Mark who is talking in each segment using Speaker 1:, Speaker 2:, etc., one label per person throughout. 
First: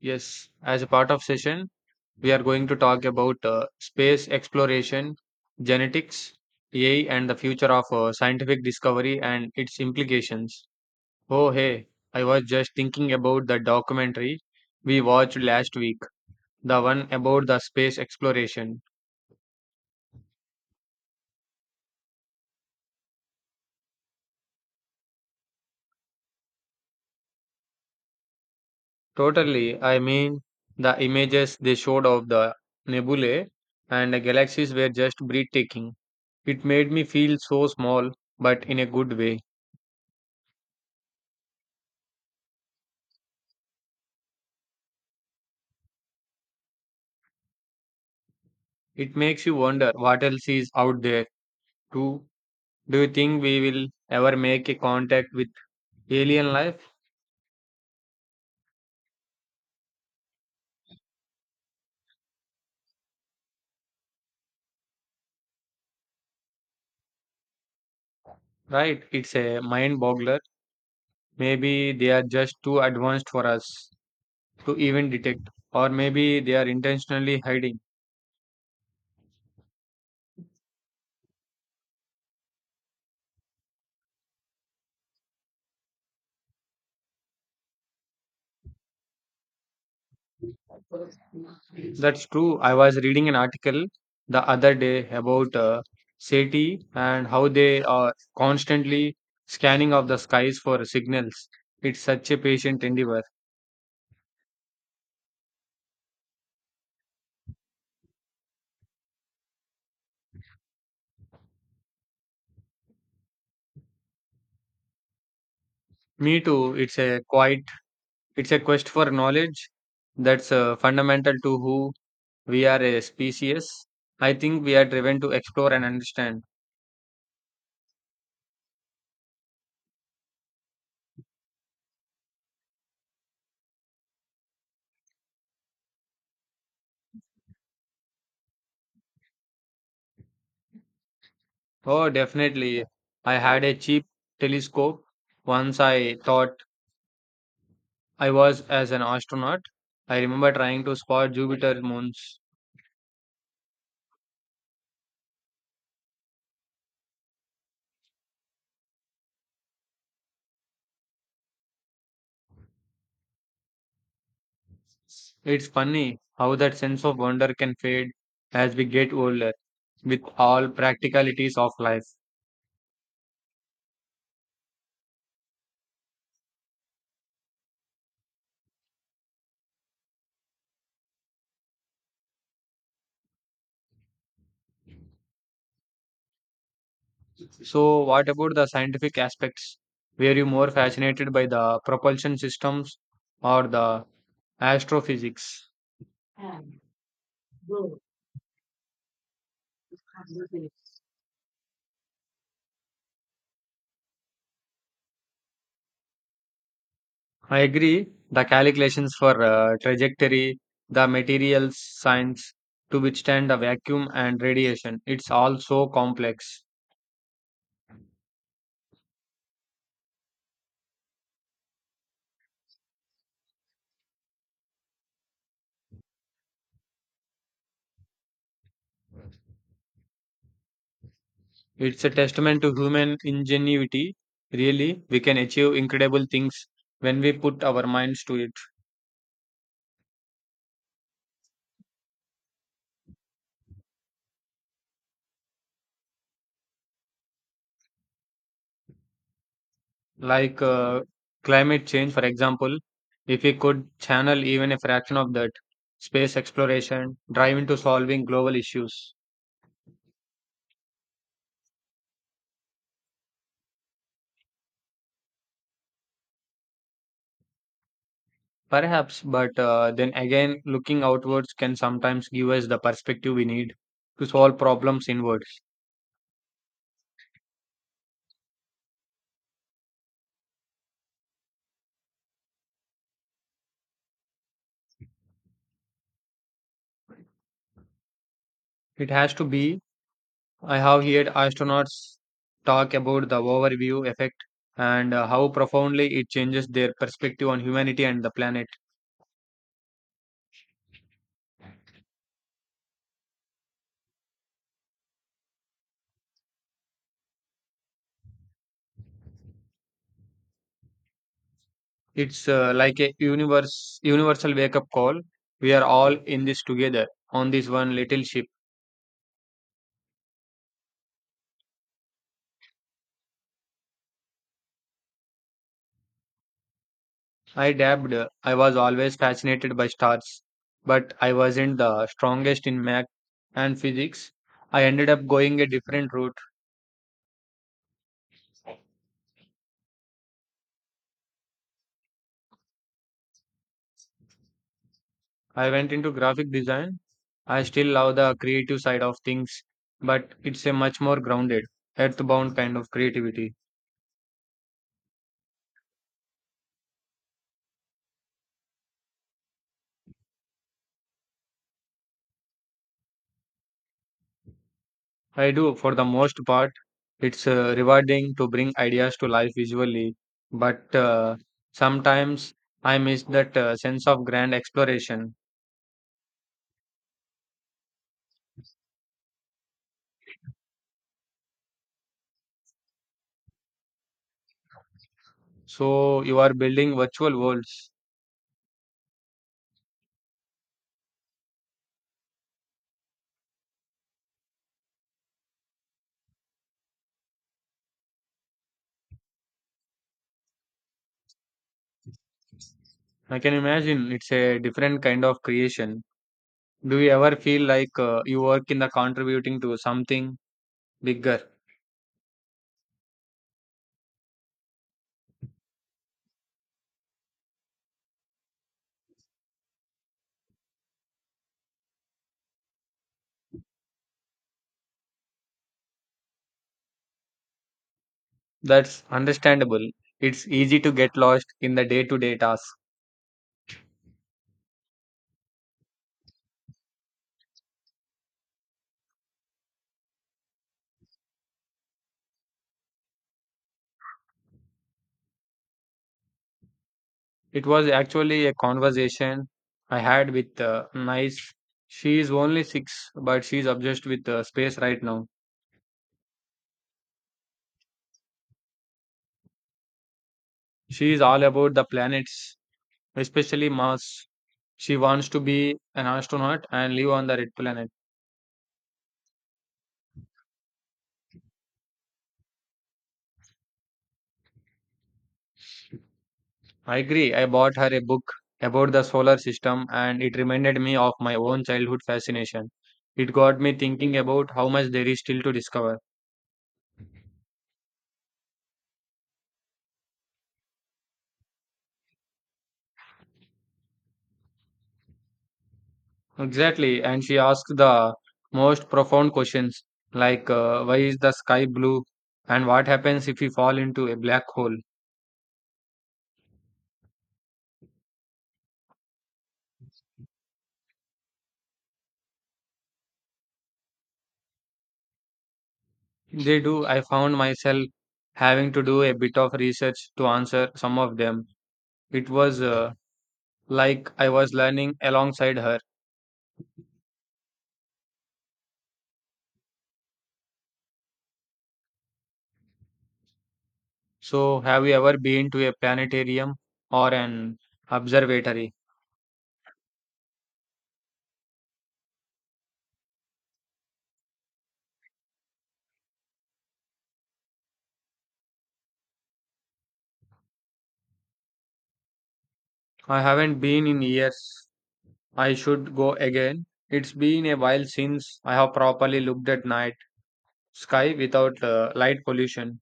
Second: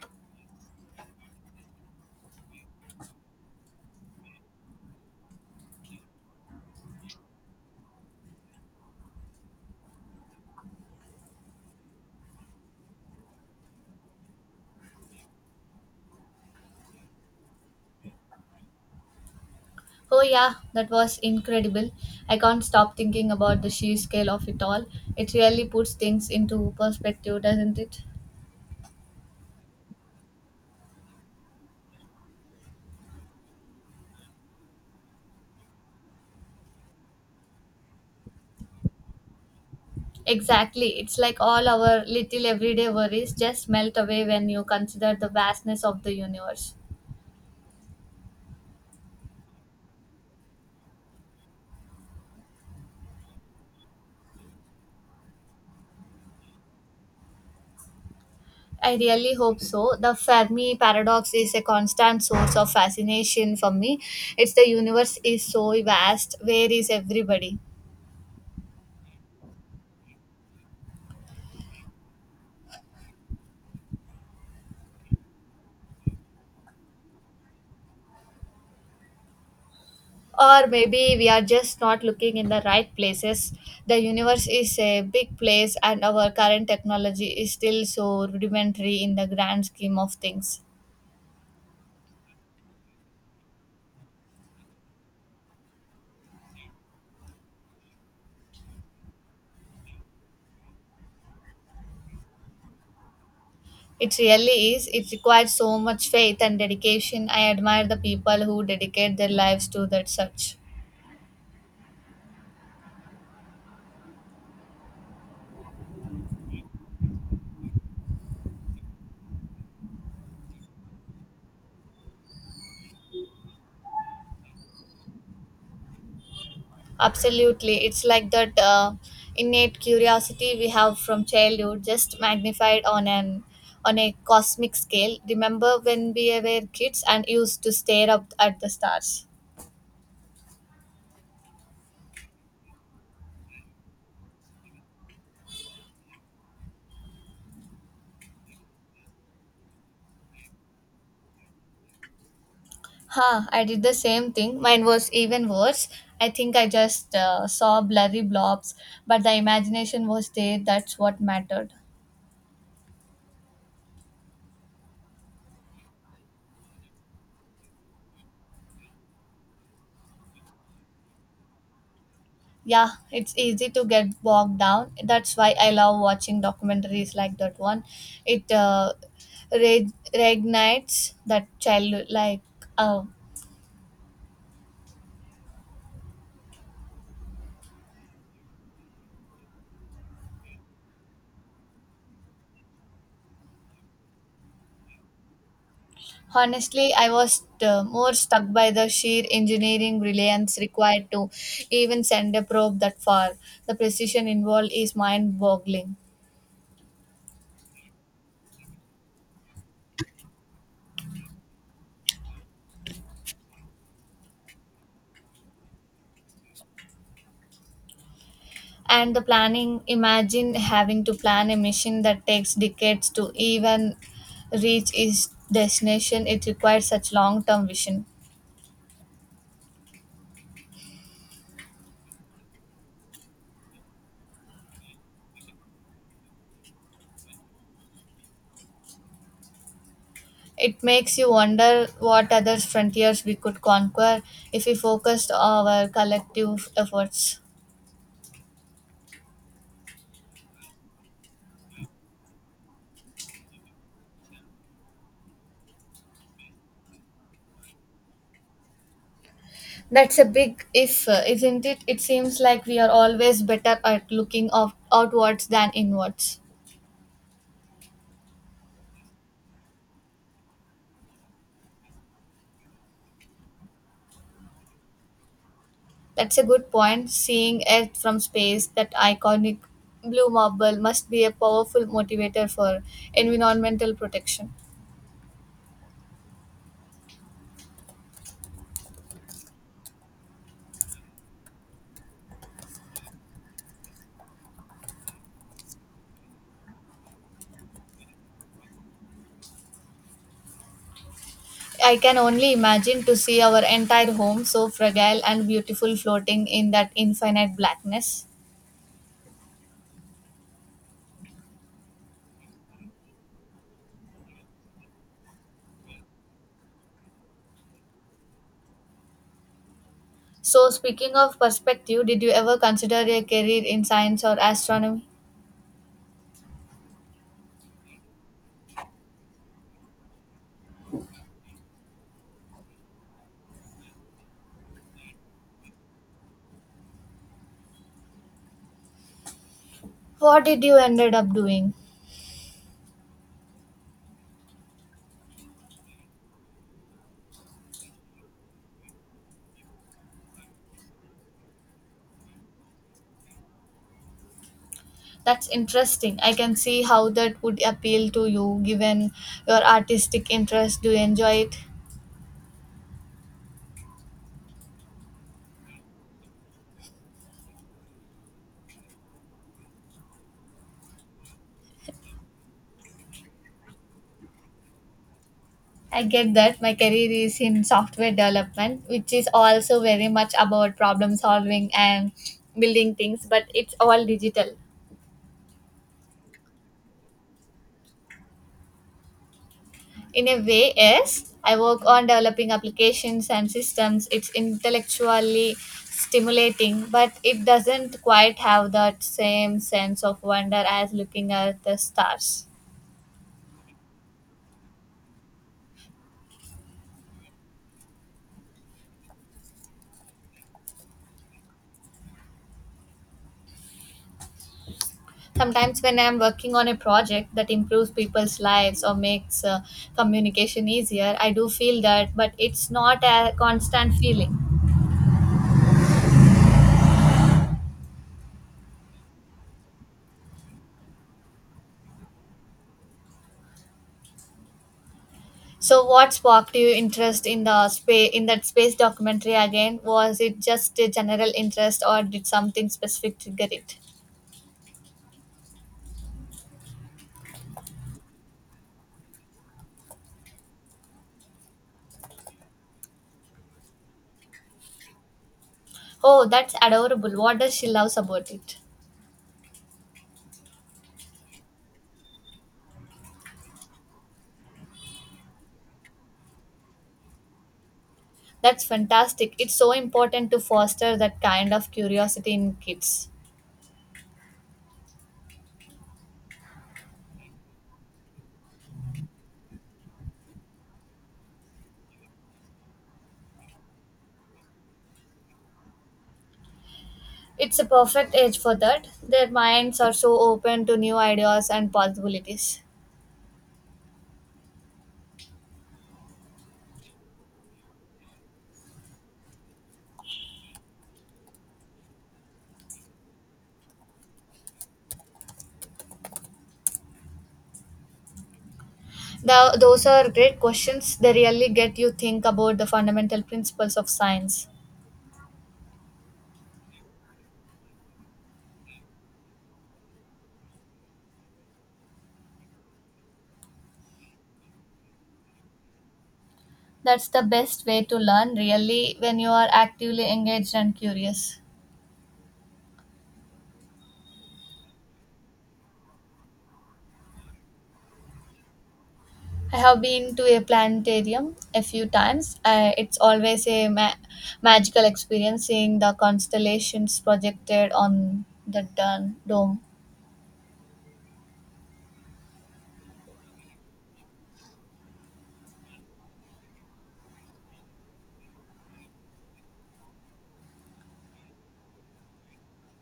Speaker 1: Yes, as a part of session, we are going to talk about space exploration, genetics, AI, and the future of scientific discovery and its implications. Oh, hey, I was just thinking about the documentary we watched last week, the one about the space exploration.
Speaker 2: Oh, yeah, that was incredible. I can't stop thinking about the sheer scale of it all. It really puts things into perspective, doesn't it?
Speaker 1: Totally, I mean, the images they showed of the nebulae and the galaxies were just breathtaking. It made me feel so small, but in a good way.
Speaker 2: Exactly. It's like all our little everyday worries just melt away when you consider the vastness of the universe.
Speaker 1: It makes you wonder what else is out there too. Do you think we will ever make a contact with alien life?
Speaker 2: I really hope so. The Fermi paradox is a constant source of fascination for me. It's the universe is so vast. Where is everybody?
Speaker 1: Right, it's a mind boggler. Maybe they are just too advanced for us to even detect, or maybe they are intentionally hiding.
Speaker 2: Or maybe we are just not looking in the right places. The universe is a big place, and our current technology is still so rudimentary in the grand scheme of things.
Speaker 1: That's true. I was reading an article the other day about SETI and how they are constantly scanning of the skies for signals. It's such a patient endeavor.
Speaker 2: It really is. It requires so much faith and dedication. I admire the people who dedicate their lives to that search.
Speaker 1: Me too. It's a quest for knowledge that's fundamental to who we are as species. I think we are driven to explore and understand.
Speaker 2: Absolutely. It's like that innate curiosity we have from childhood, just magnified on an on a cosmic scale. Remember when we were kids and used to stare up at the stars?
Speaker 1: Oh, definitely. I had a cheap telescope. Once I thought I was as an astronaut. I remember trying to spot Jupiter moons.
Speaker 2: Huh, I did the same thing. Mine was even worse. I think I just saw blurry blobs, but the imagination was there. That's what mattered.
Speaker 1: It's funny how that sense of wonder can fade as we get older with all practicalities of life.
Speaker 2: Yeah, it's easy to get bogged down. That's why I love watching documentaries like that one. It reignites that child like. Uh,
Speaker 1: So, what about the scientific aspects? Were you more fascinated by the propulsion systems or the astrophysics?
Speaker 2: Honestly, I was more stuck by the sheer engineering brilliance required to even send a probe that far. The precision involved is mind boggling.
Speaker 1: I agree. The calculations for trajectory, the materials science to withstand the vacuum and radiation. It's all so complex.
Speaker 2: And the planning, imagine having to plan a mission that takes decades to even reach its destination. It requires such long term vision.
Speaker 1: It's a testament to human ingenuity. Really, we can achieve incredible things when we put our minds to it.
Speaker 2: It makes you wonder what other frontiers we could conquer if we focused our collective efforts.
Speaker 1: Like climate change, for example, if we could channel even a fraction of that space exploration, drive into solving global issues.
Speaker 2: That's a big if, isn't it? It seems like we are always better at looking of, outwards than inwards.
Speaker 1: Perhaps, but then again, looking outwards can sometimes give us the perspective we need to solve problems inwards.
Speaker 2: That's a good point. Seeing Earth from space, that iconic blue marble, must be a powerful motivator for environmental protection.
Speaker 1: It has to be. I have heard astronauts talk about the overview effect and how profoundly it changes their perspective on humanity and the planet.
Speaker 2: I can only imagine, to see our entire home so fragile and beautiful floating in that infinite blackness.
Speaker 1: It's universal wake up call. We are all in this together on this one little ship.
Speaker 2: So, speaking of perspective, did you ever consider a career in science or astronomy?
Speaker 1: I dabbed. I was always fascinated by stars, but I wasn't the strongest in math and physics. I ended up going a different route.
Speaker 2: What did you ended up doing?
Speaker 1: I went into graphic design. I still love the creative side of things, but it's a much more grounded, earthbound kind of creativity.
Speaker 2: That's interesting. I can see how that would appeal to you given your artistic interest. Do you enjoy it?
Speaker 1: I do, for the most part. It's rewarding to bring ideas to life visually, but sometimes I miss that sense of grand exploration.
Speaker 2: I get that. My career is in software development, which is also very much about problem solving and building things, but it's all digital.
Speaker 1: So you are building virtual worlds.
Speaker 2: In a way, yes, I work on developing applications and systems. It's intellectually stimulating, but it doesn't quite have that same sense of wonder as looking at the stars.
Speaker 1: I can imagine it's a different kind of creation. Do you ever feel like you work in the contributing to something bigger?
Speaker 2: Sometimes, when I'm working on a project that improves people's lives or makes communication easier, I do feel that, but it's not a constant feeling.
Speaker 1: That's understandable. It's easy to get lost in the day-to-day tasks.
Speaker 2: So what sparked your interest in the space, in that space documentary again? Was it just a general interest, or did something specific trigger it?
Speaker 1: It was actually a conversation I had with Nice. She is only six, but she's obsessed with space right now.
Speaker 2: Oh, that's adorable. What does she loves about it?
Speaker 1: She is all about the planets, especially Mars. She wants to be an astronaut and live on the red planet.
Speaker 2: That's fantastic. It's so important to foster that kind of curiosity in kids.
Speaker 1: I agree. I bought her a book about the solar system, and it reminded me of my own childhood fascination. It got me thinking about how much there is still to discover.
Speaker 2: It's a perfect age for that. Their minds are so open to new ideas and possibilities.
Speaker 1: Exactly. And she asked the most profound questions like why is the sky blue and what happens if we fall into a black hole?
Speaker 2: Those are great questions. They really get you think about the fundamental principles of science.
Speaker 1: They do. I found myself having to do a bit of research to answer some of them. It was like I was learning alongside her.
Speaker 2: That's the best way to learn, really, when you are actively engaged and curious.
Speaker 1: So, have you ever been to a planetarium or an observatory?
Speaker 2: I have been to a planetarium a few times. It's always a magical experience, seeing the constellations projected on the dome.
Speaker 1: I haven't been in years. I should go again. It's been a while since I have properly looked at night sky without light pollution.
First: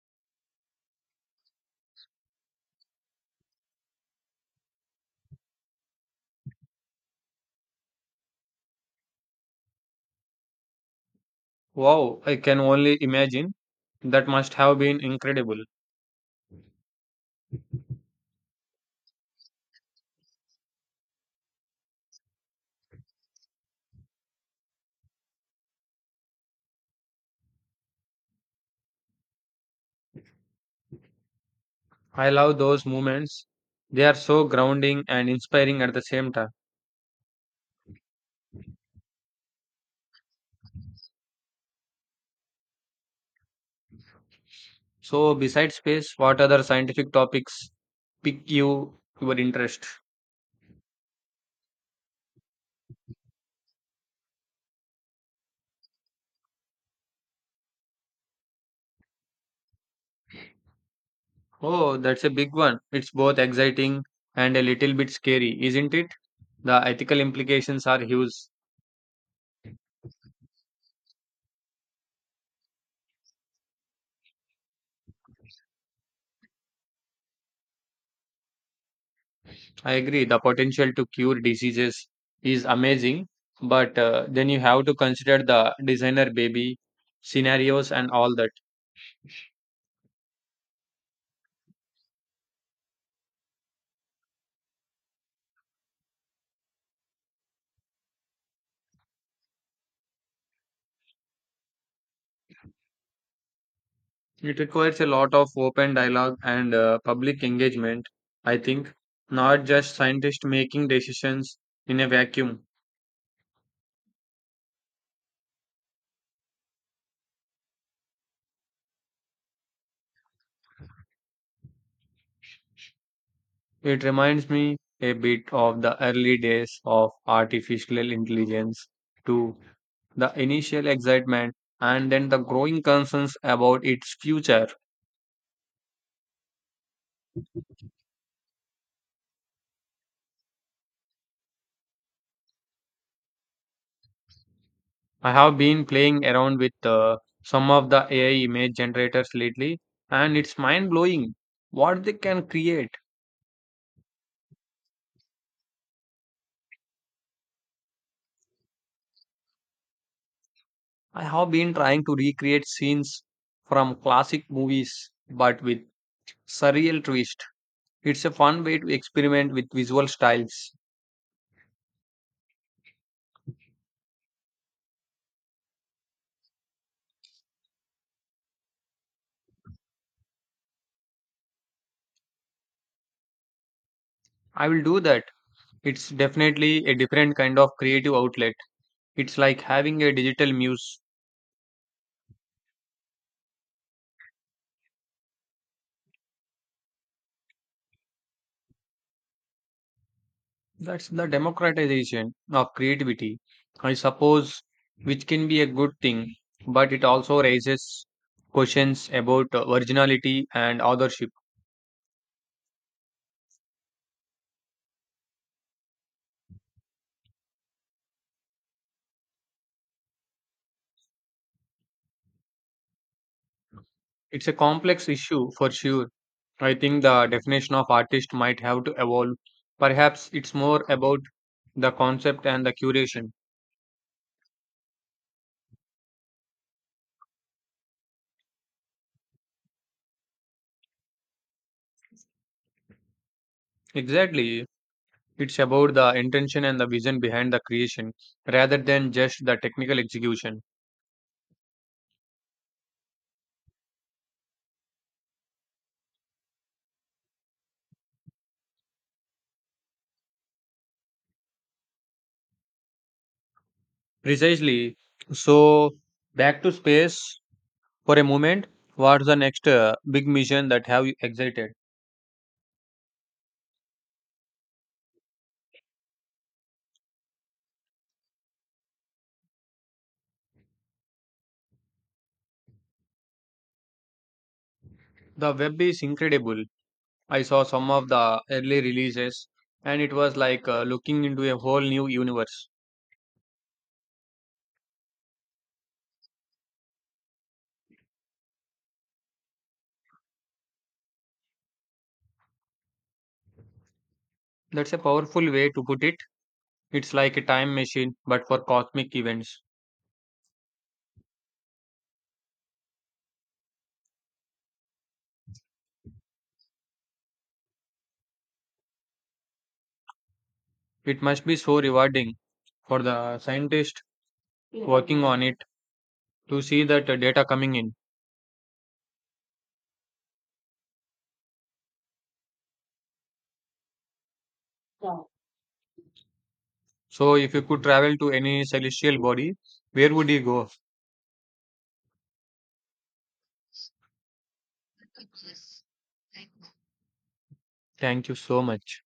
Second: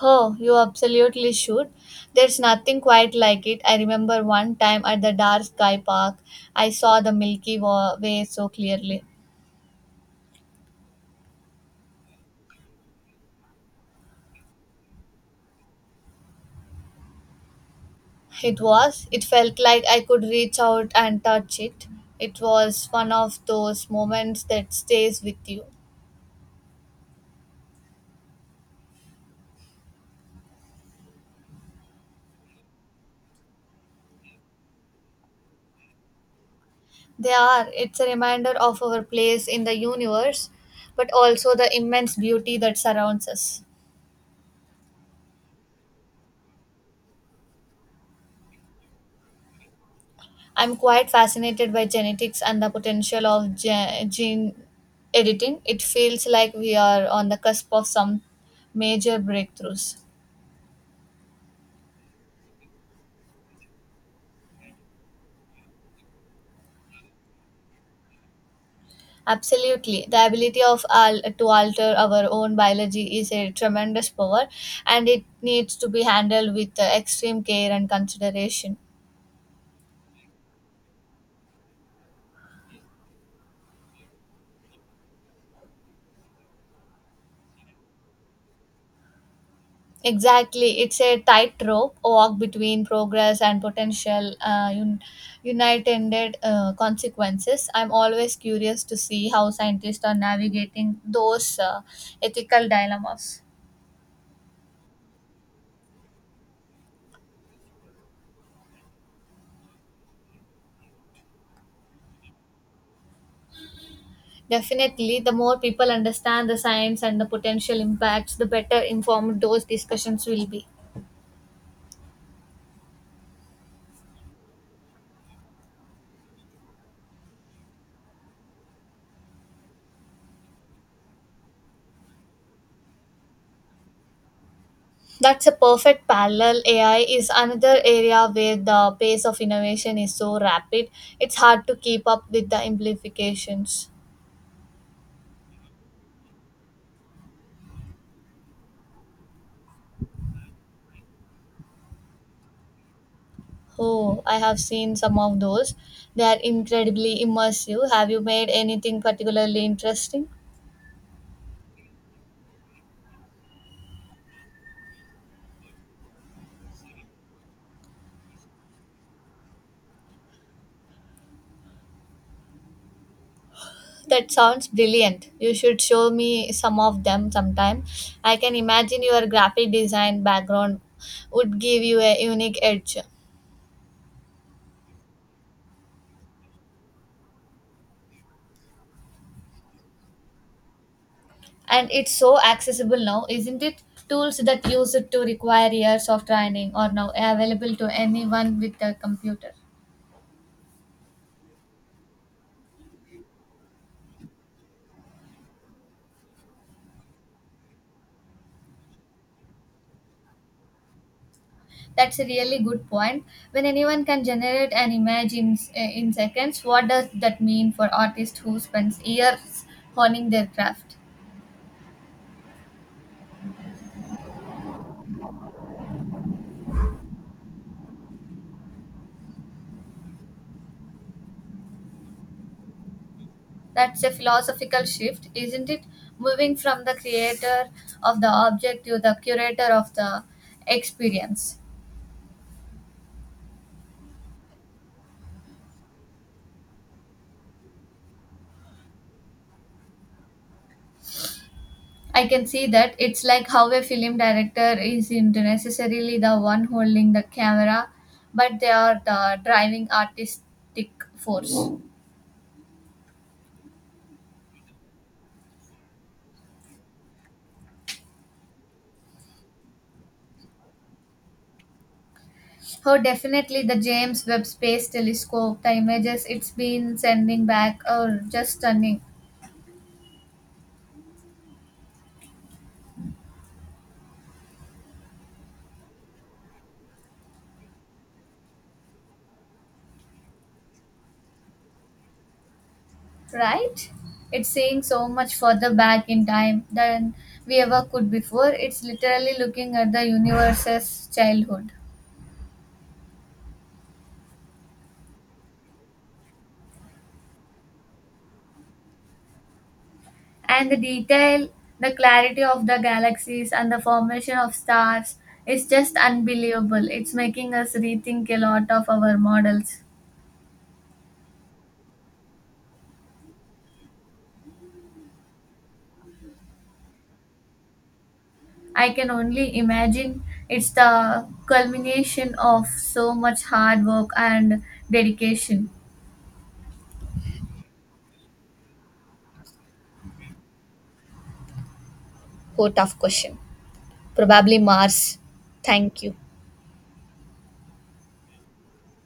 Speaker 2: Oh, you absolutely should. There's nothing quite like it. I remember one time at the dark sky park, I saw the Milky Way so clearly.
Speaker 1: Wow, I can only imagine. That must have been incredible.
Speaker 2: It was, it felt like I could reach out and touch it. It was one of those moments that stays with you.
Speaker 1: I love those moments. They are so grounding and inspiring at the same time.
Speaker 2: They are. It's a reminder of our place in the universe, but also the immense beauty that surrounds us.
Speaker 1: So, besides space, what other scientific topics pique you your interest?
Speaker 2: I'm quite fascinated by genetics and the potential of gene editing. It feels like we are on the cusp of some major breakthroughs.
Speaker 1: Oh, that's a big one. It's both exciting and a little bit scary, isn't it? The ethical implications are huge.
Speaker 2: Absolutely. The ability to alter our own biology is a tremendous power, and it needs to be handled with extreme care and consideration.
Speaker 1: I agree. The potential to cure diseases is amazing, but then you have to consider the designer baby scenarios and all that.
Speaker 2: Exactly, it's a tightrope walk between progress and potential unintended consequences. I'm always curious to see how scientists are navigating those ethical dilemmas.
Speaker 1: It requires a lot of open dialogue and public engagement, I think, not just scientists making decisions in a vacuum.
Speaker 2: Definitely, the more people understand the science and the potential impacts, the better informed those discussions will be.
Speaker 1: It reminds me a bit of the early days of artificial intelligence, too, the initial excitement and then the growing concerns about its future.
Speaker 2: That's a perfect parallel. AI is another area where the pace of innovation is so rapid, it's hard to keep up with the implications.
Speaker 1: I have been playing around with some of the AI image generators lately, and it's mind blowing what they can create.
Speaker 2: Oh, I have seen some of those. They are incredibly immersive. Have you made anything particularly interesting?
Speaker 1: I have been trying to recreate scenes from classic movies but with surreal twist. It's a fun way to experiment with visual styles.
Speaker 2: That sounds brilliant. You should show me some of them sometime. I can imagine your graphic design background would give you a unique edge.
Speaker 1: I will do that. It's definitely a different kind of creative outlet. It's like having a digital muse.
Speaker 2: And it's so accessible now, isn't it? Tools that used to require years of training are now available to anyone with a computer.
Speaker 1: That's the democratization of creativity, I suppose, which can be a good thing, but it also raises questions about originality and authorship.
Speaker 2: That's a really good point. When anyone can generate an image in seconds, what does that mean for artists who spends years honing their craft?
Speaker 1: It's a complex issue for sure. I think the definition of artist might have to evolve. Perhaps it's more about the concept and the curation.
Speaker 2: That's a philosophical shift, isn't it? Moving from the creator of the object to the curator of the experience.
Speaker 1: Exactly. It's about the intention and the vision behind the creation rather than just the technical execution.
Speaker 2: I can see that. It's like how a film director isn't necessarily the one holding the camera, but they are the driving artistic force.
Speaker 1: Precisely. So, back to space. For a moment, what's the next big mission that have you excited?
Speaker 2: Oh, definitely the James Webb Space Telescope. The images it's been sending back are just stunning,
Speaker 1: The web is incredible. I saw some of the early releases and it was like looking into a whole new universe.
Speaker 2: right? It's seeing so much further back in time than we ever could before. It's literally looking at the universe's childhood.
Speaker 1: That's a powerful way to put it. It's like a time machine but for cosmic events.
Speaker 2: And the detail, the clarity of the galaxies and the formation of stars is just unbelievable. It's making us rethink a lot of our models.
Speaker 1: It must be so rewarding for the scientist working on it to see that data coming in.
Speaker 2: I can only imagine. It's the culmination of so much hard work and dedication.
Speaker 1: So if you could travel to any celestial body, where would you go?
Speaker 2: Oh, tough question. Probably Mars. Thank you.
Speaker 1: Thank you so much.